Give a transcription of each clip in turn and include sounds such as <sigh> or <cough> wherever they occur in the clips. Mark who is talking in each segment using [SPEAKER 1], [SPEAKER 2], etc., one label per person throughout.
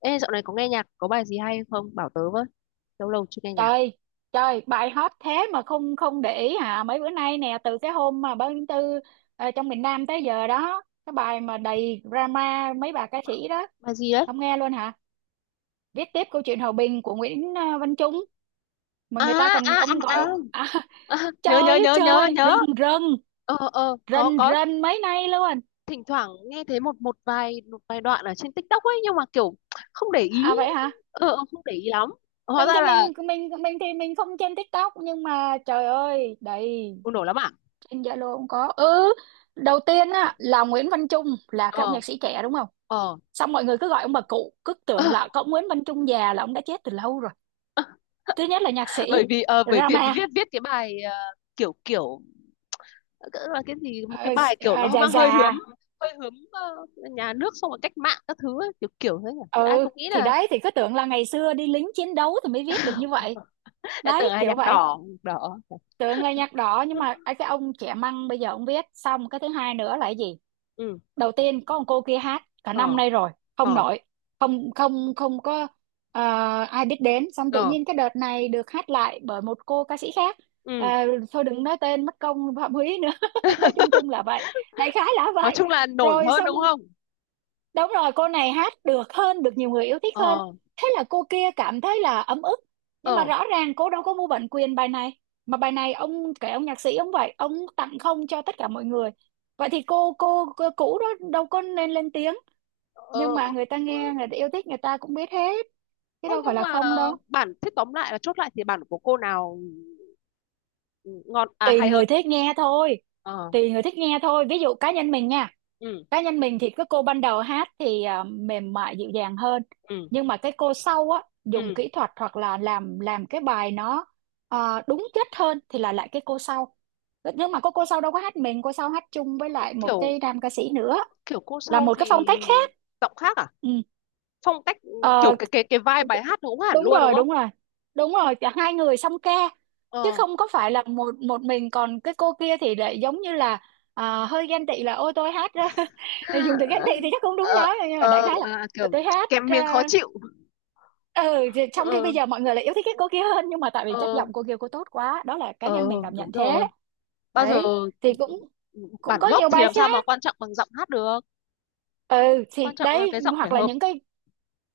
[SPEAKER 1] Ê, dạo này có nghe nhạc, có bài gì hay không? Bảo tớ với. Lâu lâu chưa nghe nhạc.
[SPEAKER 2] Trời, trời, bài hot thế mà không không để ý hả? Mấy bữa nay nè, từ cái hôm mà 3/4, trong miền Nam tới giờ đó, cái bài mà đầy drama mấy bà ca sĩ đó.
[SPEAKER 1] Bài gì đấy?
[SPEAKER 2] Không nghe luôn hả? Viết tiếp câu chuyện hòa bình của Nguyễn Văn Trung. Mà
[SPEAKER 1] À,
[SPEAKER 2] người ta còn
[SPEAKER 1] à,
[SPEAKER 2] ông gọi
[SPEAKER 1] à, à.
[SPEAKER 2] <laughs>
[SPEAKER 1] À
[SPEAKER 2] Trời
[SPEAKER 1] nhớ, nhớ,
[SPEAKER 2] ơi
[SPEAKER 1] nhớ, nhớ,
[SPEAKER 2] trời,
[SPEAKER 1] nhớ.
[SPEAKER 2] rần rần,
[SPEAKER 1] Ờ, ờ, có,
[SPEAKER 2] rần
[SPEAKER 1] có.
[SPEAKER 2] rần mấy nay luôn.
[SPEAKER 1] Thỉnh thoảng nghe thấy một một vài đoạn ở trên TikTok ấy, nhưng mà kiểu không để ý.
[SPEAKER 2] À, vậy hả?
[SPEAKER 1] Ờ, ờ, không để ý lắm. Hóa
[SPEAKER 2] mình
[SPEAKER 1] ra
[SPEAKER 2] thì
[SPEAKER 1] là
[SPEAKER 2] mình mình mình thì mình không trên TikTok, nhưng mà trời ơi đầy.
[SPEAKER 1] bùng nổ lắm à?
[SPEAKER 2] Trên Zalo cũng có. Ừ, đầu tiên á là Nguyễn Văn Trung, là cái ông
[SPEAKER 1] Ờ,
[SPEAKER 2] nhạc sĩ trẻ đúng không?
[SPEAKER 1] ờ.
[SPEAKER 2] Xong mọi người cứ gọi ông bà cụ, cứ tưởng là
[SPEAKER 1] <laughs>
[SPEAKER 2] có ông Nguyễn Văn Trung già, là ông đã chết từ lâu rồi. Thứ nhất là nhạc sĩ
[SPEAKER 1] Bởi vì, bởi vì
[SPEAKER 2] Rama,
[SPEAKER 1] viết cái bài kiểu, kiểu, cỡ là cái gì, một cái
[SPEAKER 2] ờ,
[SPEAKER 1] bài kiểu nó
[SPEAKER 2] già
[SPEAKER 1] mang
[SPEAKER 2] già.
[SPEAKER 1] hơi hướng nhà nước xong rồi cách mạng các thứ ấy, kiểu kiểu thế nhỉ thì ai
[SPEAKER 2] Ừ,
[SPEAKER 1] cũng nghĩ
[SPEAKER 2] thì
[SPEAKER 1] là
[SPEAKER 2] đấy, thì cứ tưởng là ngày xưa đi lính chiến đấu thì mới viết được như vậy.
[SPEAKER 1] lại
[SPEAKER 2] Đấy,
[SPEAKER 1] tưởng là
[SPEAKER 2] kiểu
[SPEAKER 1] nhạc
[SPEAKER 2] vậy.
[SPEAKER 1] đỏ, nhạc đỏ.
[SPEAKER 2] Tưởng là nhạc đỏ nhưng mà ấy, cái ông trẻ măng bây giờ ông viết. Xong cái thứ hai nữa là cái gì?
[SPEAKER 1] Ừ,
[SPEAKER 2] Đầu tiên có một cô kia hát cả
[SPEAKER 1] ờ,
[SPEAKER 2] năm nay rồi, không
[SPEAKER 1] ờ,
[SPEAKER 2] nổi, không không không có ờ, ai biết đến. Xong tự
[SPEAKER 1] ờ,
[SPEAKER 2] nhiên cái đợt này được hát lại bởi một cô ca sĩ khác. Ờ,
[SPEAKER 1] ừ.
[SPEAKER 2] thôi đừng nói tên mất công phạm húy nữa, <laughs> nói chung chung là vậy, đại khái là
[SPEAKER 1] Nói
[SPEAKER 2] vậy,
[SPEAKER 1] chung là nổi
[SPEAKER 2] rồi
[SPEAKER 1] hơn đúng
[SPEAKER 2] xong.
[SPEAKER 1] không?
[SPEAKER 2] Đúng rồi, cô này hát được hơn, được nhiều người yêu thích hơn.
[SPEAKER 1] Ờ,
[SPEAKER 2] Thế là cô kia cảm thấy là ấm ức. Nhưng mà
[SPEAKER 1] ờ,
[SPEAKER 2] rõ ràng cô đâu có mua bản quyền bài này. Mà bài này ông kể, ông nhạc sĩ ông vậy, ông tặng không cho tất cả mọi người. Vậy thì cô cũ đó đâu có nên lên tiếng.
[SPEAKER 1] ờ.
[SPEAKER 2] Nhưng mà người ta nghe, người ta yêu thích, người ta cũng biết hết. Chứ
[SPEAKER 1] Ơ,
[SPEAKER 2] đâu phải
[SPEAKER 1] nhưng
[SPEAKER 2] là
[SPEAKER 1] mà
[SPEAKER 2] không đâu.
[SPEAKER 1] bản thế tóm lại là chốt lại thì bản của cô nào ngon à
[SPEAKER 2] Tùy
[SPEAKER 1] hay
[SPEAKER 2] người
[SPEAKER 1] hơn?
[SPEAKER 2] thích nghe thôi.
[SPEAKER 1] Ờ,
[SPEAKER 2] Tùy người thích nghe thôi. Ví dụ cá nhân mình nha,
[SPEAKER 1] ừ,
[SPEAKER 2] cá nhân mình thì cái cô ban đầu hát thì mềm mại dịu dàng hơn,
[SPEAKER 1] ừ,
[SPEAKER 2] nhưng mà cái cô sau á
[SPEAKER 1] ừ.
[SPEAKER 2] dùng kỹ thuật hoặc là làm cái bài nó đúng chất hơn, thì là lại cái cô sau. Nhưng mà cô sau đâu có hát mình, cô sau hát chung với lại một
[SPEAKER 1] Kiểu
[SPEAKER 2] cái nam ca sĩ nữa,
[SPEAKER 1] kiểu cô
[SPEAKER 2] là
[SPEAKER 1] sau
[SPEAKER 2] một cái phong
[SPEAKER 1] thì
[SPEAKER 2] cách khác.
[SPEAKER 1] giọng khác à?
[SPEAKER 2] Ừ.
[SPEAKER 1] Phong cách ừ,
[SPEAKER 2] Ờ.
[SPEAKER 1] kiểu cái vibe
[SPEAKER 2] Ok.
[SPEAKER 1] bài hát nó cũng hẳn
[SPEAKER 2] Đúng
[SPEAKER 1] luôn đúng
[SPEAKER 2] rồi,
[SPEAKER 1] không?
[SPEAKER 2] đúng rồi. Đúng rồi, cả hai người song ca. Chứ
[SPEAKER 1] Ờ.
[SPEAKER 2] không có phải là một một mình. Còn cái cô kia thì lại giống như là hơi ghen tị, là ôi tôi hát ra. <laughs> Dùng từ ghen tị thì chắc không đúng
[SPEAKER 1] Ờ,
[SPEAKER 2] lắm, nhưng mà đại
[SPEAKER 1] ờ,
[SPEAKER 2] khái là
[SPEAKER 1] à, kiểu
[SPEAKER 2] là tôi hát
[SPEAKER 1] kèm miếng khó
[SPEAKER 2] ra.
[SPEAKER 1] chịu.
[SPEAKER 2] Ừ, thì trong khi
[SPEAKER 1] Ờ,
[SPEAKER 2] bây giờ mọi người lại yêu thích cái cô kia hơn, nhưng mà tại vì chất
[SPEAKER 1] ờ,
[SPEAKER 2] giọng cô kia cô tốt quá, đó là cá
[SPEAKER 1] ờ,
[SPEAKER 2] nhân mình cảm
[SPEAKER 1] đúng
[SPEAKER 2] nhận thế.
[SPEAKER 1] rồi. Bao giờ
[SPEAKER 2] Đấy, thì cũng cũng
[SPEAKER 1] bản
[SPEAKER 2] có
[SPEAKER 1] gốc
[SPEAKER 2] nhiều
[SPEAKER 1] thì
[SPEAKER 2] bài
[SPEAKER 1] làm sao mà
[SPEAKER 2] khác.
[SPEAKER 1] quan trọng bằng giọng hát được.
[SPEAKER 2] Ừ,
[SPEAKER 1] Quan
[SPEAKER 2] thì
[SPEAKER 1] trọng là
[SPEAKER 2] đấy,
[SPEAKER 1] cái giọng phải
[SPEAKER 2] hoặc là
[SPEAKER 1] hợp.
[SPEAKER 2] những cái,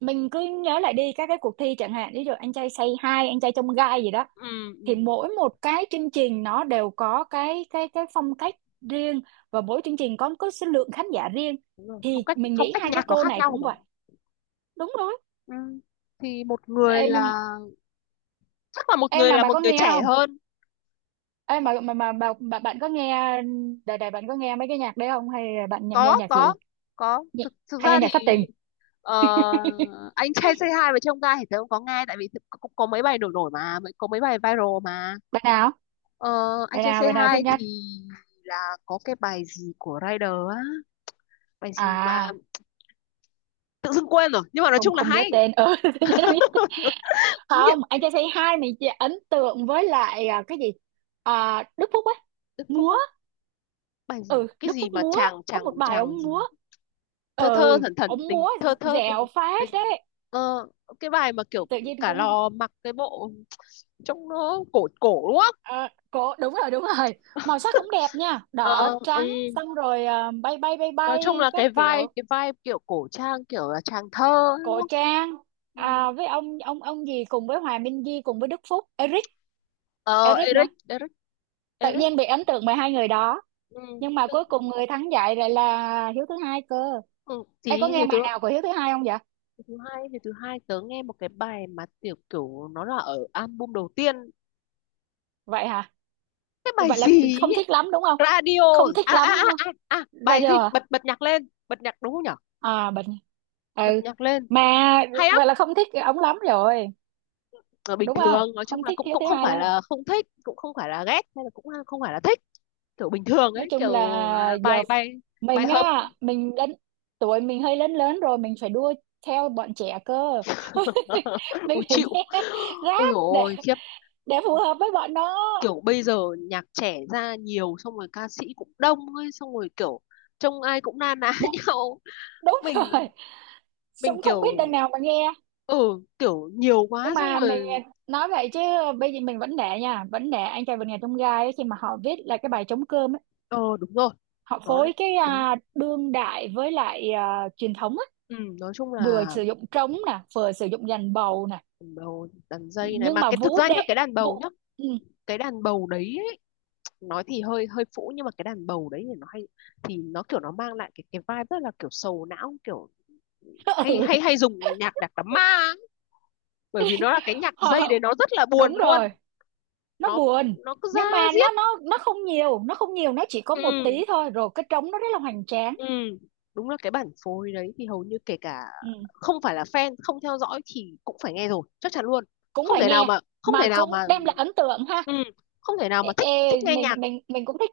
[SPEAKER 2] mình cứ nhớ lại đi các cái cuộc thi chẳng hạn, ví dụ anh trai say hi, anh trai trong gai gì đó,
[SPEAKER 1] Ừ,
[SPEAKER 2] thì
[SPEAKER 1] ừ,
[SPEAKER 2] mỗi một cái chương trình nó đều có cái phong cách riêng, và mỗi chương trình có số lượng khán giả riêng,
[SPEAKER 1] đúng rồi. phong
[SPEAKER 2] thì
[SPEAKER 1] cách
[SPEAKER 2] mình
[SPEAKER 1] phong
[SPEAKER 2] nghĩ
[SPEAKER 1] cách
[SPEAKER 2] hai cái
[SPEAKER 1] nhạc nó
[SPEAKER 2] cô
[SPEAKER 1] khác
[SPEAKER 2] này
[SPEAKER 1] nhau
[SPEAKER 2] cũng
[SPEAKER 1] mà.
[SPEAKER 2] vậy. Đúng rồi.
[SPEAKER 1] Ừ. Thì một người
[SPEAKER 2] Ê, nhưng
[SPEAKER 1] là, chắc là
[SPEAKER 2] em mà bà
[SPEAKER 1] một
[SPEAKER 2] có
[SPEAKER 1] người
[SPEAKER 2] nghe
[SPEAKER 1] trẻ
[SPEAKER 2] không,
[SPEAKER 1] hơn.
[SPEAKER 2] em mà bà bạn có nghe, đời đời bạn có nghe mấy cái nhạc đấy không, hay là nghe
[SPEAKER 1] có
[SPEAKER 2] nhạc
[SPEAKER 1] có
[SPEAKER 2] gì?
[SPEAKER 1] có
[SPEAKER 2] Nhị-
[SPEAKER 1] thực thực
[SPEAKER 2] Hay
[SPEAKER 1] ra
[SPEAKER 2] nghe nhạc
[SPEAKER 1] thì
[SPEAKER 2] thất tình?
[SPEAKER 1] ờ,
[SPEAKER 2] <laughs>
[SPEAKER 1] anh trai Say hai và trông gai thì tớ cũng có nghe, tại vì cũng có mấy bài nổi nổi mà mới, có mấy bài viral mà.
[SPEAKER 2] bạn nào
[SPEAKER 1] Ờ, anh
[SPEAKER 2] bạn
[SPEAKER 1] trai
[SPEAKER 2] nào
[SPEAKER 1] Say
[SPEAKER 2] bạn nào thích
[SPEAKER 1] hai
[SPEAKER 2] nhất?
[SPEAKER 1] thì là có cái bài gì của Rider á, bài gì mà
[SPEAKER 2] à
[SPEAKER 1] tự dưng quên rồi nhưng mà nói
[SPEAKER 2] Không,
[SPEAKER 1] chung là
[SPEAKER 2] không nhớ
[SPEAKER 1] hay.
[SPEAKER 2] tên, ừ, <laughs> tự nhiên không nhớ tên. Không,
[SPEAKER 1] Nhiệm
[SPEAKER 2] anh trai say hi mình chỉ ấn tượng với lại cái gì, Đức Phúc ấy,
[SPEAKER 1] Đức Phúc
[SPEAKER 2] múa.
[SPEAKER 1] á, bài gì,
[SPEAKER 2] Ừ,
[SPEAKER 1] cái
[SPEAKER 2] Đức
[SPEAKER 1] gì
[SPEAKER 2] Phúc
[SPEAKER 1] mà
[SPEAKER 2] múa,
[SPEAKER 1] chàng
[SPEAKER 2] có
[SPEAKER 1] chàng
[SPEAKER 2] một bài
[SPEAKER 1] chàng
[SPEAKER 2] ông
[SPEAKER 1] gì,
[SPEAKER 2] múa,
[SPEAKER 1] thơ thơ
[SPEAKER 2] ừ,
[SPEAKER 1] thẩn thẩn
[SPEAKER 2] ông
[SPEAKER 1] tình
[SPEAKER 2] múa
[SPEAKER 1] thơ thơ tình
[SPEAKER 2] dẻo phát
[SPEAKER 1] tình
[SPEAKER 2] đấy,
[SPEAKER 1] ờ, cái bài mà kiểu
[SPEAKER 2] tự nhiên
[SPEAKER 1] cả
[SPEAKER 2] cũng
[SPEAKER 1] lò mặc cái bộ trông nó cổ cổ đúng không?
[SPEAKER 2] ờ, cổ, đúng rồi đúng rồi. Màu sắc cũng đẹp nha, đỏ
[SPEAKER 1] Ờ, ừ.
[SPEAKER 2] trắng, xong rồi bay bay bay
[SPEAKER 1] Nói chung
[SPEAKER 2] bay
[SPEAKER 1] là
[SPEAKER 2] các kiểu.
[SPEAKER 1] cái vai kiểu cổ trang, kiểu là chàng thơ đúng
[SPEAKER 2] Cổ
[SPEAKER 1] không?
[SPEAKER 2] trang,
[SPEAKER 1] Ừ.
[SPEAKER 2] với ông gì, cùng với Hòa Minh Di, cùng với Đức Phúc, Eric,
[SPEAKER 1] Ờ,
[SPEAKER 2] Eric nữa.
[SPEAKER 1] Eric Eric
[SPEAKER 2] Tự
[SPEAKER 1] Eric.
[SPEAKER 2] nhiên bị ấn tượng bởi hai người đó,
[SPEAKER 1] Ừ.
[SPEAKER 2] nhưng mà
[SPEAKER 1] Thứ-
[SPEAKER 2] cuối cùng người thắng giải lại là Hiếu thứ hai cơ.
[SPEAKER 1] ừ.
[SPEAKER 2] Em
[SPEAKER 1] Tí
[SPEAKER 2] có nghe
[SPEAKER 1] thì tớ,
[SPEAKER 2] bài nào của Hiếu thứ hai không vậy?
[SPEAKER 1] thứ hai tớ nghe một cái bài mà tiểu, kiểu nó là ở album đầu tiên,
[SPEAKER 2] Vậy hả?
[SPEAKER 1] cái bài
[SPEAKER 2] Vậy là
[SPEAKER 1] gì
[SPEAKER 2] không
[SPEAKER 1] ấy?
[SPEAKER 2] thích lắm đúng không?
[SPEAKER 1] Radio.
[SPEAKER 2] Không thích lắm đúng không?
[SPEAKER 1] À,
[SPEAKER 2] Ra
[SPEAKER 1] bài gì
[SPEAKER 2] điều à?
[SPEAKER 1] bật, nhạc lên, bật nhạc, đúng không nhở?
[SPEAKER 2] À, bệnh. Ừ,
[SPEAKER 1] Bật nhạc lên,
[SPEAKER 2] mà
[SPEAKER 1] hay lắm.
[SPEAKER 2] vậy là không thích ống lắm rồi,
[SPEAKER 1] Ở bình
[SPEAKER 2] đúng không,
[SPEAKER 1] thường nói chung
[SPEAKER 2] không
[SPEAKER 1] là
[SPEAKER 2] thích
[SPEAKER 1] cũng
[SPEAKER 2] Hiếu
[SPEAKER 1] cũng
[SPEAKER 2] thứ
[SPEAKER 1] không
[SPEAKER 2] hai
[SPEAKER 1] phải
[SPEAKER 2] lắm.
[SPEAKER 1] là không thích, cũng không phải là ghét, hay là cũng à, không phải là thích, kiểu bình thường
[SPEAKER 2] Nói
[SPEAKER 1] ấy,
[SPEAKER 2] chung
[SPEAKER 1] kiểu
[SPEAKER 2] là
[SPEAKER 1] à,
[SPEAKER 2] giờ
[SPEAKER 1] bài bài bài
[SPEAKER 2] mình
[SPEAKER 1] hợp.
[SPEAKER 2] á, mình đến tuổi mình hơi lớn lớn rồi, mình phải đua theo bọn trẻ cơ. <laughs>
[SPEAKER 1] <laughs>
[SPEAKER 2] Mình
[SPEAKER 1] Ui
[SPEAKER 2] phải
[SPEAKER 1] chịu,
[SPEAKER 2] nghe <laughs>
[SPEAKER 1] ôi
[SPEAKER 2] rap
[SPEAKER 1] dồi
[SPEAKER 2] để
[SPEAKER 1] ôi khiếp.
[SPEAKER 2] để phù hợp với bọn nó.
[SPEAKER 1] Kiểu bây giờ nhạc trẻ ra nhiều, xong rồi ca sĩ cũng đông ấy, xong rồi kiểu trông ai cũng na ná <laughs>
[SPEAKER 2] Một-
[SPEAKER 1] nhau.
[SPEAKER 2] Đúng
[SPEAKER 1] mình
[SPEAKER 2] rồi,
[SPEAKER 1] mình
[SPEAKER 2] cũng không biết
[SPEAKER 1] kiểu,
[SPEAKER 2] đằng nào mà nghe.
[SPEAKER 1] ừ, kiểu nhiều
[SPEAKER 2] Nhưng
[SPEAKER 1] quá xong
[SPEAKER 2] mà mình
[SPEAKER 1] rồi.
[SPEAKER 2] nói vậy chứ, bây giờ mình vẫn để nha, vẫn để anh trai vượt ngàn chông gai ấy, khi mà họ viết là cái bài trống cơm ấy,
[SPEAKER 1] Ờ đúng rồi,
[SPEAKER 2] họ
[SPEAKER 1] nó
[SPEAKER 2] phối cái
[SPEAKER 1] đúng.
[SPEAKER 2] đương đại với lại truyền thống á,
[SPEAKER 1] Ừ, nói chung
[SPEAKER 2] vừa
[SPEAKER 1] là
[SPEAKER 2] sử dụng trống nè, vừa sử dụng dàn bầu nè,
[SPEAKER 1] đàn bầu, đàn dây này
[SPEAKER 2] nhưng
[SPEAKER 1] mà,
[SPEAKER 2] mà
[SPEAKER 1] cái thực
[SPEAKER 2] vũ
[SPEAKER 1] ra nhá,
[SPEAKER 2] đệ,
[SPEAKER 1] cái đàn bầu
[SPEAKER 2] vũ.
[SPEAKER 1] nhá,
[SPEAKER 2] Ừ.
[SPEAKER 1] cái đàn bầu đấy ấy, nói thì hơi hơi phũ nhưng mà cái đàn bầu đấy thì nó hay, thì nó kiểu nó mang lại cái vibe rất là kiểu sầu não, kiểu
[SPEAKER 2] <laughs>
[SPEAKER 1] hay,
[SPEAKER 2] Ừ.
[SPEAKER 1] hay dùng nhạc đạc đám ma ấy. Bởi vì nó là cái nhạc dây
[SPEAKER 2] Họ-
[SPEAKER 1] đấy, nó rất là buồn
[SPEAKER 2] Đúng
[SPEAKER 1] luôn.
[SPEAKER 2] rồi, nó
[SPEAKER 1] nó
[SPEAKER 2] buồn,
[SPEAKER 1] nó cứ
[SPEAKER 2] nhưng
[SPEAKER 1] ra
[SPEAKER 2] mà nó
[SPEAKER 1] diết.
[SPEAKER 2] nó nó không nhiều, nó không nhiều, nó chỉ có một
[SPEAKER 1] Ừ.
[SPEAKER 2] tí thôi, rồi cái trống nó rất là hoành tráng.
[SPEAKER 1] Ừ, đúng là cái bản phối đấy thì hầu như kể cả
[SPEAKER 2] Ừ.
[SPEAKER 1] không phải là fan, không theo dõi thì cũng phải nghe rồi, chắc chắn luôn.
[SPEAKER 2] Cũng
[SPEAKER 1] Không
[SPEAKER 2] phải
[SPEAKER 1] thể nào
[SPEAKER 2] nghe,
[SPEAKER 1] mà
[SPEAKER 2] mà cũng đem lại ấn tượng ha.
[SPEAKER 1] ừ, không thể nào
[SPEAKER 2] Ê,
[SPEAKER 1] mà thích,
[SPEAKER 2] ê,
[SPEAKER 1] nghe nhạc,
[SPEAKER 2] mình cũng thích,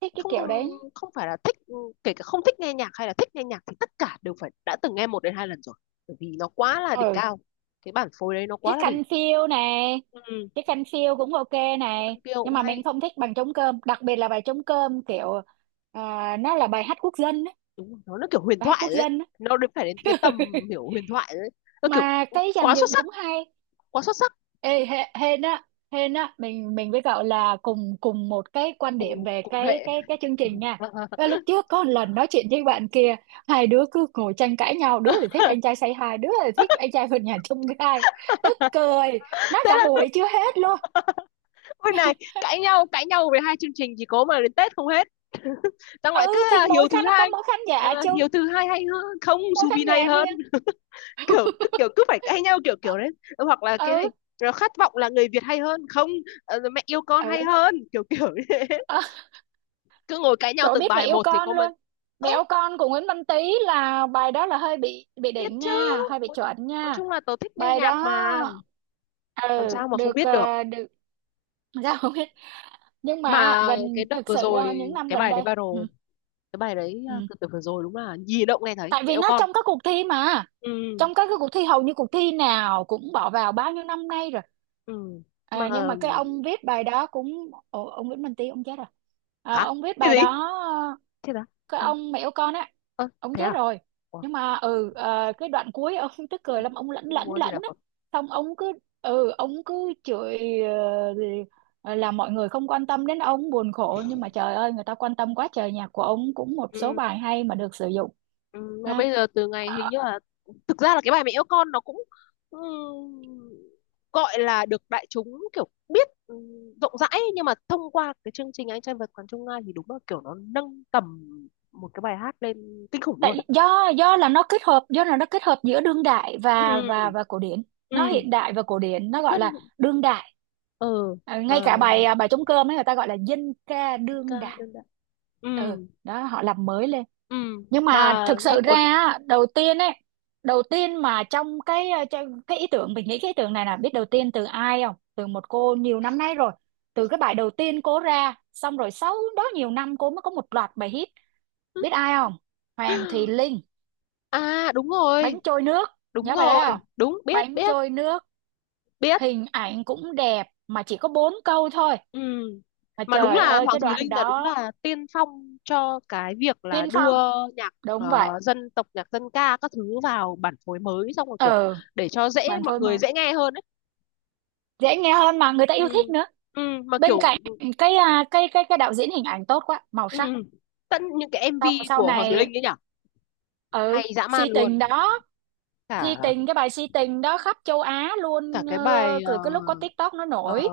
[SPEAKER 2] thích cái
[SPEAKER 1] không
[SPEAKER 2] kiểu đấy.
[SPEAKER 1] không phải là thích, ừ, kể cả không thích nghe nhạc hay là thích nghe nhạc thì tất cả đều phải đã từng nghe một đến hai lần rồi, bởi vì nó quá là đỉnh
[SPEAKER 2] Ừ.
[SPEAKER 1] cao. Cái bản phối đấy nó quá
[SPEAKER 2] Chiếc
[SPEAKER 1] là đỉnh.
[SPEAKER 2] khăn phiêu này,
[SPEAKER 1] Ừ,
[SPEAKER 2] cái khăn phiêu cũng ok
[SPEAKER 1] các
[SPEAKER 2] này,
[SPEAKER 1] bạn kia cũng
[SPEAKER 2] nhưng mà mình
[SPEAKER 1] hay,
[SPEAKER 2] không thích bằng trống cơm. Đặc biệt là bài trống cơm kiểu nó là bài hát quốc dân á,
[SPEAKER 1] đúng rồi, nó kiểu huyền
[SPEAKER 2] bài hát
[SPEAKER 1] thoại
[SPEAKER 2] quốc
[SPEAKER 1] đấy.
[SPEAKER 2] dân á.
[SPEAKER 1] Nó đến phải đến cái
[SPEAKER 2] <laughs>
[SPEAKER 1] tầm hiểu huyền thoại đấy. Nó kiểu
[SPEAKER 2] Mà cái dàn
[SPEAKER 1] quá xuất
[SPEAKER 2] dựng
[SPEAKER 1] sắc,
[SPEAKER 2] cũng hay.
[SPEAKER 1] quá xuất sắc,
[SPEAKER 2] Ê, hên á, hên á, mình với cậu là cùng cùng một cái quan điểm
[SPEAKER 1] cùng
[SPEAKER 2] về
[SPEAKER 1] cùng
[SPEAKER 2] cái
[SPEAKER 1] hệ.
[SPEAKER 2] cái cái chương trình nha.
[SPEAKER 1] <laughs>
[SPEAKER 2] Và lúc trước có một lần nói chuyện với bạn kia, hai đứa cứ ngồi tranh cãi nhau, đứa thì thích anh trai say hi, đứa thì thích anh trai vượt ngàn chông gai, tức
[SPEAKER 1] <laughs>
[SPEAKER 2] cười, nói
[SPEAKER 1] Thế
[SPEAKER 2] cả
[SPEAKER 1] là,
[SPEAKER 2] buổi chưa hết luôn.
[SPEAKER 1] ôi này, cãi nhau về hai chương trình chỉ có mà đến Tết không hết. <laughs> Xong lại cứ
[SPEAKER 2] Ừ, thì
[SPEAKER 1] à, Hiếu
[SPEAKER 2] mỗi khán
[SPEAKER 1] thứ
[SPEAKER 2] nó có
[SPEAKER 1] hai,
[SPEAKER 2] mỗi khán giả chung,
[SPEAKER 1] Hiếu thứ hai hay hơn không,
[SPEAKER 2] mỗi khán
[SPEAKER 1] Subin hay
[SPEAKER 2] giả
[SPEAKER 1] hơn,
[SPEAKER 2] riêng.
[SPEAKER 1] kiểu
[SPEAKER 2] <laughs>
[SPEAKER 1] cứ phải cãi nhau kiểu kiểu đấy. Ờ, hoặc là cái
[SPEAKER 2] Ừ.
[SPEAKER 1] gì, rồi khát vọng là người Việt hay hơn không, mẹ yêu con
[SPEAKER 2] Ừ.
[SPEAKER 1] hay hơn kiểu kiểu <laughs> như thế.
[SPEAKER 2] <laughs>
[SPEAKER 1] Cứ ngồi cãi nhau
[SPEAKER 2] Trời ơi,
[SPEAKER 1] từng
[SPEAKER 2] biết mẹ
[SPEAKER 1] bài
[SPEAKER 2] yêu
[SPEAKER 1] một thì
[SPEAKER 2] con
[SPEAKER 1] có mà.
[SPEAKER 2] luôn. Mẹ
[SPEAKER 1] Ớ,
[SPEAKER 2] yêu con của Nguyễn Văn Tý là, bài đó là hơi bị
[SPEAKER 1] biết
[SPEAKER 2] đỉnh
[SPEAKER 1] chứ.
[SPEAKER 2] nha, hơi bị
[SPEAKER 1] Ôi,
[SPEAKER 2] chuẩn
[SPEAKER 1] nói
[SPEAKER 2] nha.
[SPEAKER 1] chung là tớ thích nghe
[SPEAKER 2] Bài
[SPEAKER 1] nhạc mà,
[SPEAKER 2] đó
[SPEAKER 1] làm
[SPEAKER 2] ừ
[SPEAKER 1] sao mà không
[SPEAKER 2] được,
[SPEAKER 1] biết được.
[SPEAKER 2] được. <laughs> Ra không biết. Nhưng mà
[SPEAKER 1] Mà cái
[SPEAKER 2] gần,
[SPEAKER 1] đợt
[SPEAKER 2] thực
[SPEAKER 1] vừa
[SPEAKER 2] sự ra
[SPEAKER 1] rồi
[SPEAKER 2] những năm
[SPEAKER 1] cái
[SPEAKER 2] gần
[SPEAKER 1] bài đấy
[SPEAKER 2] đây.
[SPEAKER 1] viral,
[SPEAKER 2] Ừ.
[SPEAKER 1] cái bài đấy à,
[SPEAKER 2] Ừ.
[SPEAKER 1] từ từ vừa rồi, đúng là gì động nghe thấy
[SPEAKER 2] Tại
[SPEAKER 1] mẹ
[SPEAKER 2] vì
[SPEAKER 1] yêu
[SPEAKER 2] nó
[SPEAKER 1] con.
[SPEAKER 2] trong các cuộc thi mà.
[SPEAKER 1] Ừ,
[SPEAKER 2] Trong các cái cuộc thi hầu như cuộc thi nào cũng bỏ vào bao nhiêu năm nay rồi.
[SPEAKER 1] ừ, mà
[SPEAKER 2] À, nhưng mà cái ông viết bài đó cũng, Ồ, ông Nguyễn Minh Tý ông chết rồi. À,
[SPEAKER 1] hả,
[SPEAKER 2] ông viết
[SPEAKER 1] cái
[SPEAKER 2] bài
[SPEAKER 1] gì,
[SPEAKER 2] đó,
[SPEAKER 1] thế đó
[SPEAKER 2] cái
[SPEAKER 1] à?
[SPEAKER 2] ông mẹ của con á,
[SPEAKER 1] Ơ,
[SPEAKER 2] ông
[SPEAKER 1] thế
[SPEAKER 2] chết
[SPEAKER 1] à?
[SPEAKER 2] rồi.
[SPEAKER 1] Ủa,
[SPEAKER 2] Nhưng mà cái đoạn cuối ông <laughs> tức cười
[SPEAKER 1] nam
[SPEAKER 2] lắm, ông lẫn
[SPEAKER 1] Nam
[SPEAKER 2] lẫn
[SPEAKER 1] mô A Di
[SPEAKER 2] lẫn á,
[SPEAKER 1] Phật.
[SPEAKER 2] xong ông cứ, ừ, ông cứ chửi, là mọi người không quan tâm đến ông buồn khổ. Nhưng mà trời ơi người ta quan tâm quá trời, nhạc của ông cũng một số
[SPEAKER 1] Ừ,
[SPEAKER 2] bài hay mà được sử dụng.
[SPEAKER 1] ừ, mà
[SPEAKER 2] Ha.
[SPEAKER 1] bây giờ từ ngày hình
[SPEAKER 2] Ờ,
[SPEAKER 1] như là, thực ra là cái bài mẹ yêu con nó cũng, ừ, gọi là được đại chúng kiểu biết, ừ, rộng rãi ấy, nhưng mà thông qua cái chương trình Anh trai vượt ngàn chông gai thì đúng là kiểu nó nâng tầm một cái bài hát lên kinh khủng luôn.
[SPEAKER 2] tại do là nó kết hợp, do là nó kết hợp giữa đương đại và
[SPEAKER 1] Ừ,
[SPEAKER 2] và và cổ điển, nó
[SPEAKER 1] ừ,
[SPEAKER 2] hiện đại và cổ điển, nó gọi
[SPEAKER 1] rất,
[SPEAKER 2] là đương đại.
[SPEAKER 1] ừ,
[SPEAKER 2] Ờ,
[SPEAKER 1] mà
[SPEAKER 2] ngay cả bài, bài trống cơm ấy, người ta gọi là dân ca
[SPEAKER 1] dân ca
[SPEAKER 2] đương đại.
[SPEAKER 1] đương đại, ừ,
[SPEAKER 2] Ừ, đó họ làm mới lên.
[SPEAKER 1] ừ,
[SPEAKER 2] Nhưng mà
[SPEAKER 1] mà
[SPEAKER 2] thực
[SPEAKER 1] nghe
[SPEAKER 2] sự ra
[SPEAKER 1] cuốn.
[SPEAKER 2] á, đầu tiên ấy, đầu tiên mà trong cái ý tưởng, mình nghĩ cái ý tưởng này là, biết đầu tiên từ ai không? Từ một cô, nhiều năm nay rồi, từ cái bài đầu tiên cô ra, xong rồi sau đó nhiều năm cô mới có một loạt bài hit. Biết ai không? Hoàng Thùy Linh,
[SPEAKER 1] À đúng
[SPEAKER 2] bánh
[SPEAKER 1] rồi,
[SPEAKER 2] trôi nước.
[SPEAKER 1] đúng
[SPEAKER 2] Nhớ bài đấy
[SPEAKER 1] rồi,
[SPEAKER 2] không?
[SPEAKER 1] đúng, biết
[SPEAKER 2] Bánh
[SPEAKER 1] biết
[SPEAKER 2] trôi nước.
[SPEAKER 1] biết.
[SPEAKER 2] Hình ảnh cũng đẹp mà chỉ có bốn câu thôi,
[SPEAKER 1] Ừ.
[SPEAKER 2] mà
[SPEAKER 1] Mà đúng
[SPEAKER 2] trời
[SPEAKER 1] là
[SPEAKER 2] ơi
[SPEAKER 1] Hoàng
[SPEAKER 2] cái
[SPEAKER 1] Thùy
[SPEAKER 2] đoạn
[SPEAKER 1] Linh là đúng
[SPEAKER 2] đó.
[SPEAKER 1] là tiên phong cho cái việc là
[SPEAKER 2] Tiên
[SPEAKER 1] đưa
[SPEAKER 2] phong.
[SPEAKER 1] nhạc
[SPEAKER 2] Đúng vậy.
[SPEAKER 1] dân tộc, nhạc dân ca các thứ vào bản phối mới, xong rồi kiểu
[SPEAKER 2] Ừ.
[SPEAKER 1] để cho dễ,
[SPEAKER 2] Bàn
[SPEAKER 1] mọi
[SPEAKER 2] phôi
[SPEAKER 1] người
[SPEAKER 2] mà
[SPEAKER 1] dễ nghe hơn ấy.
[SPEAKER 2] dễ nghe hơn, mà người ta yêu thích
[SPEAKER 1] Ừ.
[SPEAKER 2] nữa.
[SPEAKER 1] Ừ. Mà
[SPEAKER 2] Bên
[SPEAKER 1] kiểu,
[SPEAKER 2] cạnh cái à, cái cái đạo diễn hình ảnh tốt quá, màu
[SPEAKER 1] ừ,
[SPEAKER 2] sắc.
[SPEAKER 1] tận những cái
[SPEAKER 2] Xong rồi
[SPEAKER 1] MV
[SPEAKER 2] sau
[SPEAKER 1] của Hoàng Thùy
[SPEAKER 2] này.
[SPEAKER 1] Linh ấy nhở,
[SPEAKER 2] Ừ.
[SPEAKER 1] hay dã
[SPEAKER 2] Si
[SPEAKER 1] man luôn.
[SPEAKER 2] tình đó, si
[SPEAKER 1] Cả
[SPEAKER 2] tình, cái bài si tình đó khắp châu Á
[SPEAKER 1] Cả
[SPEAKER 2] luôn,
[SPEAKER 1] cái bài
[SPEAKER 2] từ cái lúc có TikTok nó
[SPEAKER 1] ờ,
[SPEAKER 2] nổi,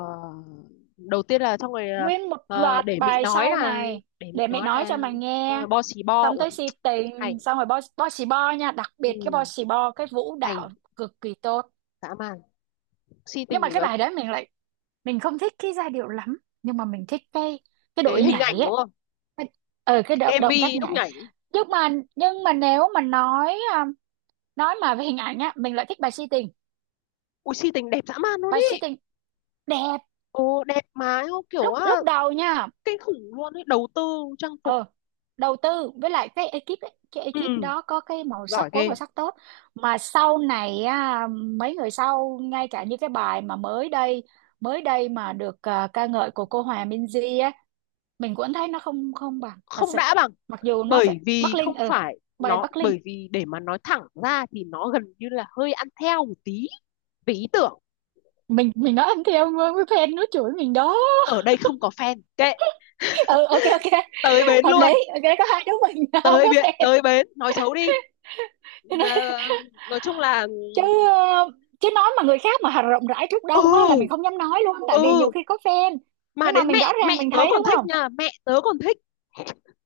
[SPEAKER 1] đầu tiên là, xong rồi
[SPEAKER 2] nguyên một
[SPEAKER 1] ờ,
[SPEAKER 2] loạt
[SPEAKER 1] để mị
[SPEAKER 2] bài
[SPEAKER 1] nói
[SPEAKER 2] sau
[SPEAKER 1] là,
[SPEAKER 2] này.
[SPEAKER 1] để mị
[SPEAKER 2] Để mẹ
[SPEAKER 1] nói
[SPEAKER 2] nói
[SPEAKER 1] là,
[SPEAKER 2] cho mày
[SPEAKER 1] xong
[SPEAKER 2] nghe,
[SPEAKER 1] rồi bo xì bo.
[SPEAKER 2] xong
[SPEAKER 1] Ui,
[SPEAKER 2] tới si
[SPEAKER 1] hay,
[SPEAKER 2] tình, xong rồi bo bo xì bo nha, đặc biệt cái bo
[SPEAKER 1] ừ,
[SPEAKER 2] xì bo cái vũ đạo
[SPEAKER 1] hay
[SPEAKER 2] cực kỳ tốt.
[SPEAKER 1] dã man. Si
[SPEAKER 2] Nhưng
[SPEAKER 1] tình
[SPEAKER 2] mà
[SPEAKER 1] thì
[SPEAKER 2] cái
[SPEAKER 1] là,
[SPEAKER 2] bài đấy mình lại, mình không thích cái giai điệu lắm. Nhưng mà mình thích cái đội
[SPEAKER 1] cái hình
[SPEAKER 2] nhảy
[SPEAKER 1] ảnh
[SPEAKER 2] ấy,
[SPEAKER 1] đúng không,
[SPEAKER 2] cái- cái
[SPEAKER 1] cái
[SPEAKER 2] động động tác
[SPEAKER 1] MV lúc
[SPEAKER 2] nhảy.
[SPEAKER 1] nhảy,
[SPEAKER 2] Nhưng mà nhưng mà nếu mà nói nói mà về hình ảnh á, mình lại thích bài Si Tình.
[SPEAKER 1] ui si tình đẹp dã man luôn
[SPEAKER 2] Bài Si
[SPEAKER 1] ý,
[SPEAKER 2] Tình đẹp
[SPEAKER 1] ồ đẹp mà, ô, kiểu
[SPEAKER 2] lúc
[SPEAKER 1] á,
[SPEAKER 2] lúc đầu nha.
[SPEAKER 1] kinh khủng luôn ấy, đầu tư trang phục,
[SPEAKER 2] Ờ, đầu tư với lại cái ekip ấy, cái ekip
[SPEAKER 1] ừ,
[SPEAKER 2] đó có cái màu
[SPEAKER 1] giỏi
[SPEAKER 2] sắc, phối
[SPEAKER 1] ghê.
[SPEAKER 2] màu sắc tốt. Mà sau này á, mấy người sau ngay cả như cái bài mà mới đây, mới đây mà được ca ngợi của cô Hòa Minzy á, mình cũng thấy nó không không bằng thật
[SPEAKER 1] Không
[SPEAKER 2] sự.
[SPEAKER 1] đã bằng,
[SPEAKER 2] Mặc dù nó
[SPEAKER 1] bởi
[SPEAKER 2] phải Bắc
[SPEAKER 1] vì
[SPEAKER 2] Linh,
[SPEAKER 1] không
[SPEAKER 2] ừ,
[SPEAKER 1] phải,
[SPEAKER 2] bài
[SPEAKER 1] nó
[SPEAKER 2] Bắc Linh.
[SPEAKER 1] bởi vì để mà nói thẳng ra thì nó gần như là hơi ăn theo một tí về ý tưởng.
[SPEAKER 2] Mình nói ăn theo với fan nó chửi mình đó.
[SPEAKER 1] Ở đây không có fan, kệ,
[SPEAKER 2] Ừ, ok ok,
[SPEAKER 1] tới bến
[SPEAKER 2] hợp lý.
[SPEAKER 1] luôn,
[SPEAKER 2] Ok, có hai đứa mình <laughs> không có fan.
[SPEAKER 1] tới bến nói xấu đi. Ờ, nói chung là,
[SPEAKER 2] Chứ ờ, chứ nói mà người khác mà hà rộng rãi trước đông á là mình
[SPEAKER 1] ừ,
[SPEAKER 2] không dám nói luôn, tại vì
[SPEAKER 1] ừ,
[SPEAKER 2] nhiều khi có fan.
[SPEAKER 1] mà
[SPEAKER 2] Nhưng mà
[SPEAKER 1] đến
[SPEAKER 2] mình
[SPEAKER 1] mẹ
[SPEAKER 2] rõ ràng
[SPEAKER 1] mẹ
[SPEAKER 2] mình
[SPEAKER 1] tớ
[SPEAKER 2] thấy
[SPEAKER 1] còn
[SPEAKER 2] đúng
[SPEAKER 1] thích
[SPEAKER 2] không?
[SPEAKER 1] nha, mẹ tớ còn thích,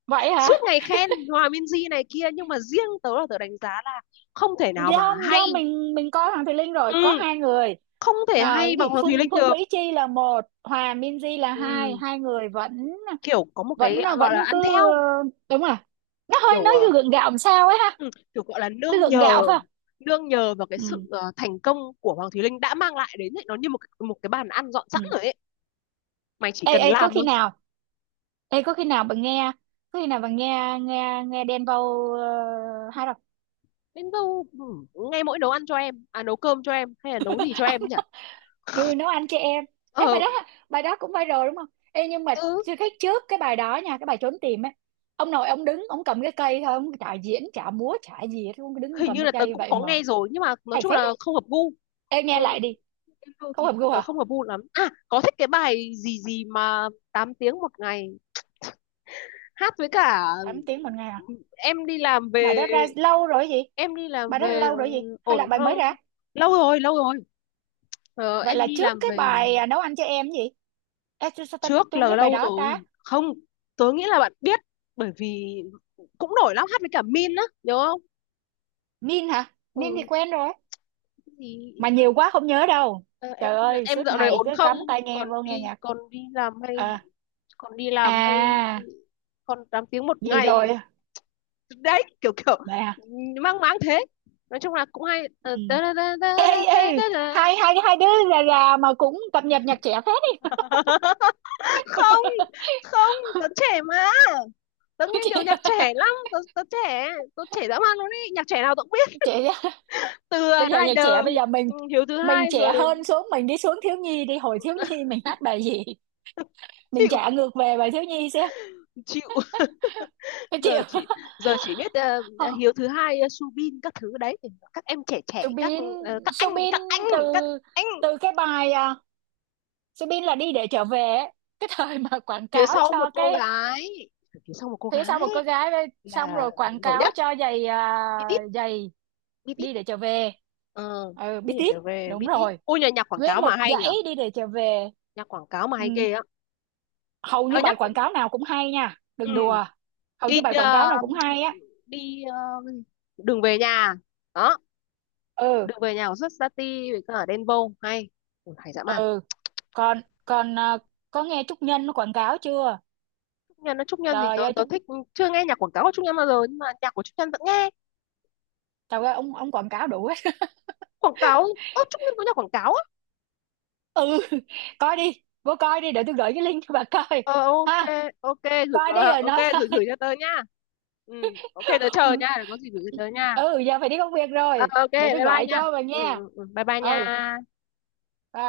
[SPEAKER 2] Vậy
[SPEAKER 1] suốt
[SPEAKER 2] hả?
[SPEAKER 1] ngày khen Hòa Minzy này kia, nhưng mà riêng tớ là tớ đánh giá là không thể nào mà
[SPEAKER 2] do
[SPEAKER 1] hay,
[SPEAKER 2] do mình coi Hoàng Thùy Linh rồi. Có
[SPEAKER 1] ừ,
[SPEAKER 2] hai người.
[SPEAKER 1] không thể
[SPEAKER 2] Ờ,
[SPEAKER 1] hay
[SPEAKER 2] cái
[SPEAKER 1] bằng
[SPEAKER 2] gì,
[SPEAKER 1] Hoàng Thùy
[SPEAKER 2] Phương
[SPEAKER 1] Linh
[SPEAKER 2] Phương
[SPEAKER 1] được.
[SPEAKER 2] Mỹ Chi là một, Hòa Minzy là hai.
[SPEAKER 1] Ừ,
[SPEAKER 2] Hai người vẫn
[SPEAKER 1] kiểu có một cái
[SPEAKER 2] vẫn
[SPEAKER 1] à, gọi là
[SPEAKER 2] vẫn cứ,
[SPEAKER 1] ăn theo,
[SPEAKER 2] đúng rồi, nó hơi
[SPEAKER 1] kiểu
[SPEAKER 2] nói gượng gạo làm sao ấy ha.
[SPEAKER 1] ừ, kiểu gọi là
[SPEAKER 2] Nó gượng gạo phải không?
[SPEAKER 1] nương nhờ vào cái
[SPEAKER 2] Ừ,
[SPEAKER 1] sự thành công của Hoàng Thùy Linh đã mang lại đến ấy, nó như một cái bàn ăn dọn sẵn
[SPEAKER 2] ừ.
[SPEAKER 1] rồi ấy, mày chỉ
[SPEAKER 2] Ê,
[SPEAKER 1] cần
[SPEAKER 2] ê, có
[SPEAKER 1] làm
[SPEAKER 2] khi nào, ê có khi nào bạn nghe, có khi nào bạn nghe nghe nghe Đen Vâu, uh,
[SPEAKER 1] đến đâu. Ừ, ngay mỗi nấu ăn cho em, à nấu cơm cho em, hay là nấu gì cho em nhỉ?
[SPEAKER 2] ừ, nấu ăn cho em. Ê, bài
[SPEAKER 1] Ờ.
[SPEAKER 2] đó, bài đó cũng viral đúng không? Ê, nhưng mà
[SPEAKER 1] Ừ,
[SPEAKER 2] chưa thấy trước cái bài đó nha, cái bài Trốn Tìm ấy. Ông nội ông đứng, ông cầm cái cây thôi, ông chả diễn chả múa chả gì hết, ông cứ đứng
[SPEAKER 1] hình
[SPEAKER 2] cầm
[SPEAKER 1] như
[SPEAKER 2] cái
[SPEAKER 1] là tớ
[SPEAKER 2] cây
[SPEAKER 1] cũng
[SPEAKER 2] vậy
[SPEAKER 1] có
[SPEAKER 2] mà
[SPEAKER 1] nghe rồi nhưng mà nói
[SPEAKER 2] hay
[SPEAKER 1] chung
[SPEAKER 2] phết
[SPEAKER 1] là
[SPEAKER 2] ấy.
[SPEAKER 1] không hợp gu.
[SPEAKER 2] Ê, nghe
[SPEAKER 1] Ừ,
[SPEAKER 2] lại đi.
[SPEAKER 1] em đâu
[SPEAKER 2] Không
[SPEAKER 1] thì
[SPEAKER 2] hợp gu
[SPEAKER 1] tớ
[SPEAKER 2] hả?
[SPEAKER 1] không hợp gu lắm, à có thích cái bài gì gì mà 8 tiếng một ngày, hát với cả
[SPEAKER 2] 8 tiếng một ngày à?
[SPEAKER 1] em đi làm
[SPEAKER 2] Bài
[SPEAKER 1] về
[SPEAKER 2] đó ra lâu rồi gì.
[SPEAKER 1] em đi làm
[SPEAKER 2] Bài đó ra
[SPEAKER 1] về,
[SPEAKER 2] lâu rồi gì
[SPEAKER 1] ừ,
[SPEAKER 2] hay là
[SPEAKER 1] ổn
[SPEAKER 2] bài mới
[SPEAKER 1] không,
[SPEAKER 2] ra?
[SPEAKER 1] lâu rồi lâu rồi. Ờ,
[SPEAKER 2] Vậy
[SPEAKER 1] em
[SPEAKER 2] là
[SPEAKER 1] đi
[SPEAKER 2] trước
[SPEAKER 1] làm
[SPEAKER 2] cái
[SPEAKER 1] về,
[SPEAKER 2] bài nấu ăn cho em gì. Ê, sao, sao ta,
[SPEAKER 1] trước
[SPEAKER 2] tôi không
[SPEAKER 1] là
[SPEAKER 2] biết bài
[SPEAKER 1] lâu
[SPEAKER 2] đó
[SPEAKER 1] rồi.
[SPEAKER 2] ta.
[SPEAKER 1] Không, tớ nghĩ là bạn biết, bởi vì cũng nổi lắm, hát với cả Min á, nhớ không?
[SPEAKER 2] Min hả? Min thì
[SPEAKER 1] Ừ,
[SPEAKER 2] quen rồi.
[SPEAKER 1] gì?
[SPEAKER 2] Mà nhiều quá không nhớ đâu.
[SPEAKER 1] Ờ, em
[SPEAKER 2] Trời
[SPEAKER 1] nghĩ là
[SPEAKER 2] ơi,
[SPEAKER 1] em
[SPEAKER 2] suốt
[SPEAKER 1] dạo này
[SPEAKER 2] ngày
[SPEAKER 1] ổn
[SPEAKER 2] cứ
[SPEAKER 1] không,
[SPEAKER 2] cắm tai nghe vô nghe nhạc.
[SPEAKER 1] còn đi làm hay,
[SPEAKER 2] Ờ,
[SPEAKER 1] còn đi làm hay,
[SPEAKER 2] à,
[SPEAKER 1] còn 8 tiếng một
[SPEAKER 2] gì
[SPEAKER 1] ngày
[SPEAKER 2] rồi,
[SPEAKER 1] đấy, kiểu kiểu
[SPEAKER 2] mẹ à.
[SPEAKER 1] mang máng thế, nói chung là cũng hay. Ờ,
[SPEAKER 2] Ừ. Ê, ê,
[SPEAKER 1] tớ.
[SPEAKER 2] hai hai hai đứa là mà cũng cập nhật nhạc trẻ phết đấy
[SPEAKER 1] <laughs> Không, không tớ trẻ mà, tớ nghe nhiều
[SPEAKER 2] kìa.
[SPEAKER 1] nhạc trẻ lắm, tớ, tớ trẻ, tớ trẻ dã man luôn ý, nhạc trẻ nào tớ cũng biết,
[SPEAKER 2] <laughs> Trẻ.
[SPEAKER 1] từ
[SPEAKER 2] Bây giờ nhạc trẻ
[SPEAKER 1] Rider,
[SPEAKER 2] bây giờ mình
[SPEAKER 1] ừ, Hiếu thứ
[SPEAKER 2] mình
[SPEAKER 1] hai
[SPEAKER 2] trẻ
[SPEAKER 1] rồi.
[SPEAKER 2] hơn xuống, mình đi xuống thiếu nhi đi, hồi thiếu nhi mình hát bài gì. Mình
[SPEAKER 1] Chịu
[SPEAKER 2] trả ngược về bài thiếu nhi xem
[SPEAKER 1] chịu.
[SPEAKER 2] có chịu.
[SPEAKER 1] giờ chỉ Giờ chỉ biết
[SPEAKER 2] <laughs>
[SPEAKER 1] ờ, ờ,
[SPEAKER 2] Không?
[SPEAKER 1] Hiếu thứ hai, ờ, Subin các thứ đấy, các em trẻ trẻ các,
[SPEAKER 2] Subin.
[SPEAKER 1] ờ,
[SPEAKER 2] Subin từ,
[SPEAKER 1] các anh,
[SPEAKER 2] từ cái bài Subin là Đi Để Trở Về ấy. Cái thời mà quảng
[SPEAKER 1] phía
[SPEAKER 2] cáo
[SPEAKER 1] sau một
[SPEAKER 2] cho
[SPEAKER 1] cô
[SPEAKER 2] cái
[SPEAKER 1] gái, phía sau một cô
[SPEAKER 2] Phía Sau
[SPEAKER 1] gái
[SPEAKER 2] Một Cô Gái với- xong
[SPEAKER 1] là
[SPEAKER 2] rồi quảng
[SPEAKER 1] nổi
[SPEAKER 2] cáo
[SPEAKER 1] nhất.
[SPEAKER 2] cho giày
[SPEAKER 1] Bitit,
[SPEAKER 2] giày,
[SPEAKER 1] Bitit,
[SPEAKER 2] Đi Để Trở Về.
[SPEAKER 1] ờ
[SPEAKER 2] Ừ, biết
[SPEAKER 1] bây giờ
[SPEAKER 2] tiếp.
[SPEAKER 1] trở về
[SPEAKER 2] Đúng
[SPEAKER 1] Bitit,
[SPEAKER 2] rồi,
[SPEAKER 1] ôi nhà, nhạc quảng
[SPEAKER 2] nguyên
[SPEAKER 1] cáo mà
[SPEAKER 2] một
[SPEAKER 1] hay
[SPEAKER 2] dãy
[SPEAKER 1] nhở,
[SPEAKER 2] Đi Để Trở Về.
[SPEAKER 1] nhạc quảng cáo mà
[SPEAKER 2] Ừ.
[SPEAKER 1] hay ghê á.
[SPEAKER 2] Hầu như
[SPEAKER 1] Tao
[SPEAKER 2] bài
[SPEAKER 1] nhắc,
[SPEAKER 2] quảng cáo nào cũng hay nha,
[SPEAKER 1] ừ.
[SPEAKER 2] đừng đùa. Hầu
[SPEAKER 1] đi
[SPEAKER 2] như bài quảng cáo
[SPEAKER 1] ờ,
[SPEAKER 2] nào cũng hay á.
[SPEAKER 1] đi ờ, đường về nhà đó,
[SPEAKER 2] Ừ,
[SPEAKER 1] đường về nhà của Sustati với cả Đen Vâu hay. Ừ, hay dã man.
[SPEAKER 2] ừ. Còn còn có nghe Trúc Nhân nó quảng cáo chưa?
[SPEAKER 1] Nhân nó Trúc Nhân gì
[SPEAKER 2] Trời
[SPEAKER 1] tớ,
[SPEAKER 2] ơi,
[SPEAKER 1] tớ
[SPEAKER 2] Trúc,
[SPEAKER 1] thích. Chưa nghe nhạc quảng cáo của Trúc Nhân bao giờ nhưng mà nhạc của Trúc Nhân vẫn nghe,
[SPEAKER 2] trời ơi, ông quảng cáo đủ hết.
[SPEAKER 1] quảng cáo. Ơ, Trúc Nhân có nhạc quảng cáo á?
[SPEAKER 2] <laughs> Ừ, coi đi, vô coi đi, để tôi gửi cái link cho bà coi.
[SPEAKER 1] Ờ, ok,
[SPEAKER 2] Ha,
[SPEAKER 1] ok, gửi,
[SPEAKER 2] coi đi rồi
[SPEAKER 1] ok
[SPEAKER 2] nói
[SPEAKER 1] gửi gửi cho tớ nha. Ừ, ok, tớ chờ
[SPEAKER 2] sau.
[SPEAKER 1] nha, có gì gửi cho tớ nha.
[SPEAKER 2] Ừ, giờ phải đi công việc
[SPEAKER 1] Ờ,
[SPEAKER 2] rồi,
[SPEAKER 1] ok,
[SPEAKER 2] để
[SPEAKER 1] bye
[SPEAKER 2] tôi
[SPEAKER 1] bye
[SPEAKER 2] gọi
[SPEAKER 1] nha.
[SPEAKER 2] cho bà
[SPEAKER 1] Ừ,
[SPEAKER 2] nghe.
[SPEAKER 1] ừ, ừ, bye bye nha.
[SPEAKER 2] Ừ, bye.